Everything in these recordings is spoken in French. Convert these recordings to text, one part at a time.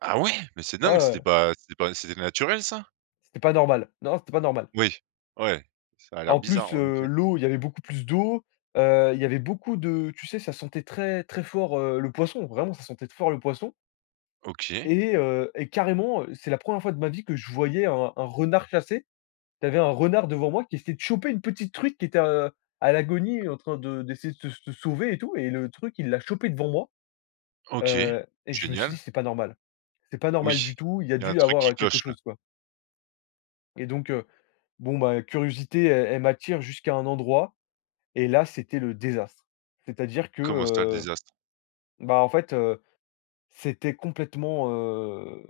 Ah ouais?! Mais c'est Ouais, dingue, c'était heu pas c'était pas c'était naturel ça? C'était pas normal. Non! C'était pas normal. Oui. Ouais! Ca a l'air En bizarre plus, en heu, effet. l'eau, il y avait beaucoup plus d'eau. Heu, il y avait beaucoup de tu sais, ça sentait très très fort, heu, le poisson, vraiment ça sentait t fort le poisson. OK. Et heu, et carrément, c'est la 1re fois de ma vie que je voyais un un renard chasser. Tu avais un renard devant moi qui essayait de choper une petite truite qui était, heu, à l'agonie et en train de d'essayer de se se sauver et tout et le truc, il l'a chopée devant moi! OK, Heu, et je me suis dit génial. c'était pas normal. C'est pas normal Oui! du tout, il y a Il y a un dû y truc avoir, qui heu, quelque cloche là. chose quoi! Et donc, heu, bon bah curiosité e elle m'attire jusqu'à un endroit, et là c'était le désastre! C'est-à-dire que, Comment ça, le heu, désastre? ben en fait, heu, c'était complètement heu,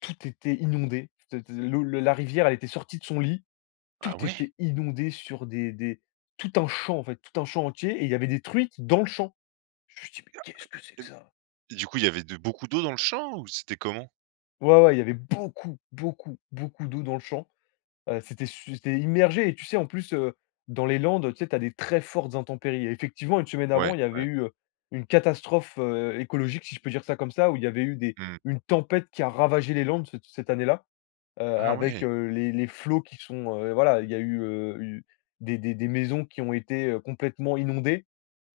tout était inondé t t t l'eau, la rivière, elle était sortie de son lit. Ah Tout ouais? était inondé sur des des tout un champ en fait, tout un champ entier, et il y avait des truites dans le champ. Je me suis dit: «Mais Il y a, qu'est-ce que c'est heu et que beh ça?» et du coup il avait de beaucoup d'eau dans le champ ou c'était comment? Ouais, ouais! Il y avait beaucoup, beaucoup, beaucoup d'eau dans le champ. Heu, c'était su c'était immergé. Et tu sais, en plus, heu, dans les Landes, tu sais, tu as des très fortes intempéries. Et effectivement, une semaine Ouais, avant, il y avait ouais. eu une catastrophe, heu, écologique- si je peux dire ça comme ça- où il y avait eu des Mmh. une tempête qui a ravagé les Landes c cette année-là, heu, Ah avec, ouais! heu, les les flots qui sont, heu, voilà, il y a eu, heu, eu des des des maisons qui ont été complètement heu inondées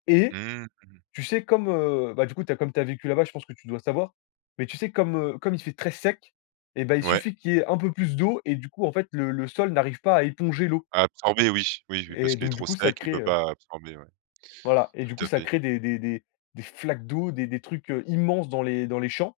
et Mmh mh. tu sais comme, heu, ben du coup, tu as comme tu as vécu là-bas, je pense que tu dois le savoir. Mais tu sais comme, heu, comme il fait très sec, et bah, il Ouais. suffit qu'il y ait un peu plus d'eau et du coup en fait le le sol n'arrive pas à éponger l'eau! A absorber? Oui, oui oui Et parce qu'il est donc, du trop coup ça sec, il crée, peut heu pas absorber ouais. Voilà! Et du Tout coup, à ça fait. crée des des des des flaques d'eau, des des trucs heu immenses dans les dans les champs!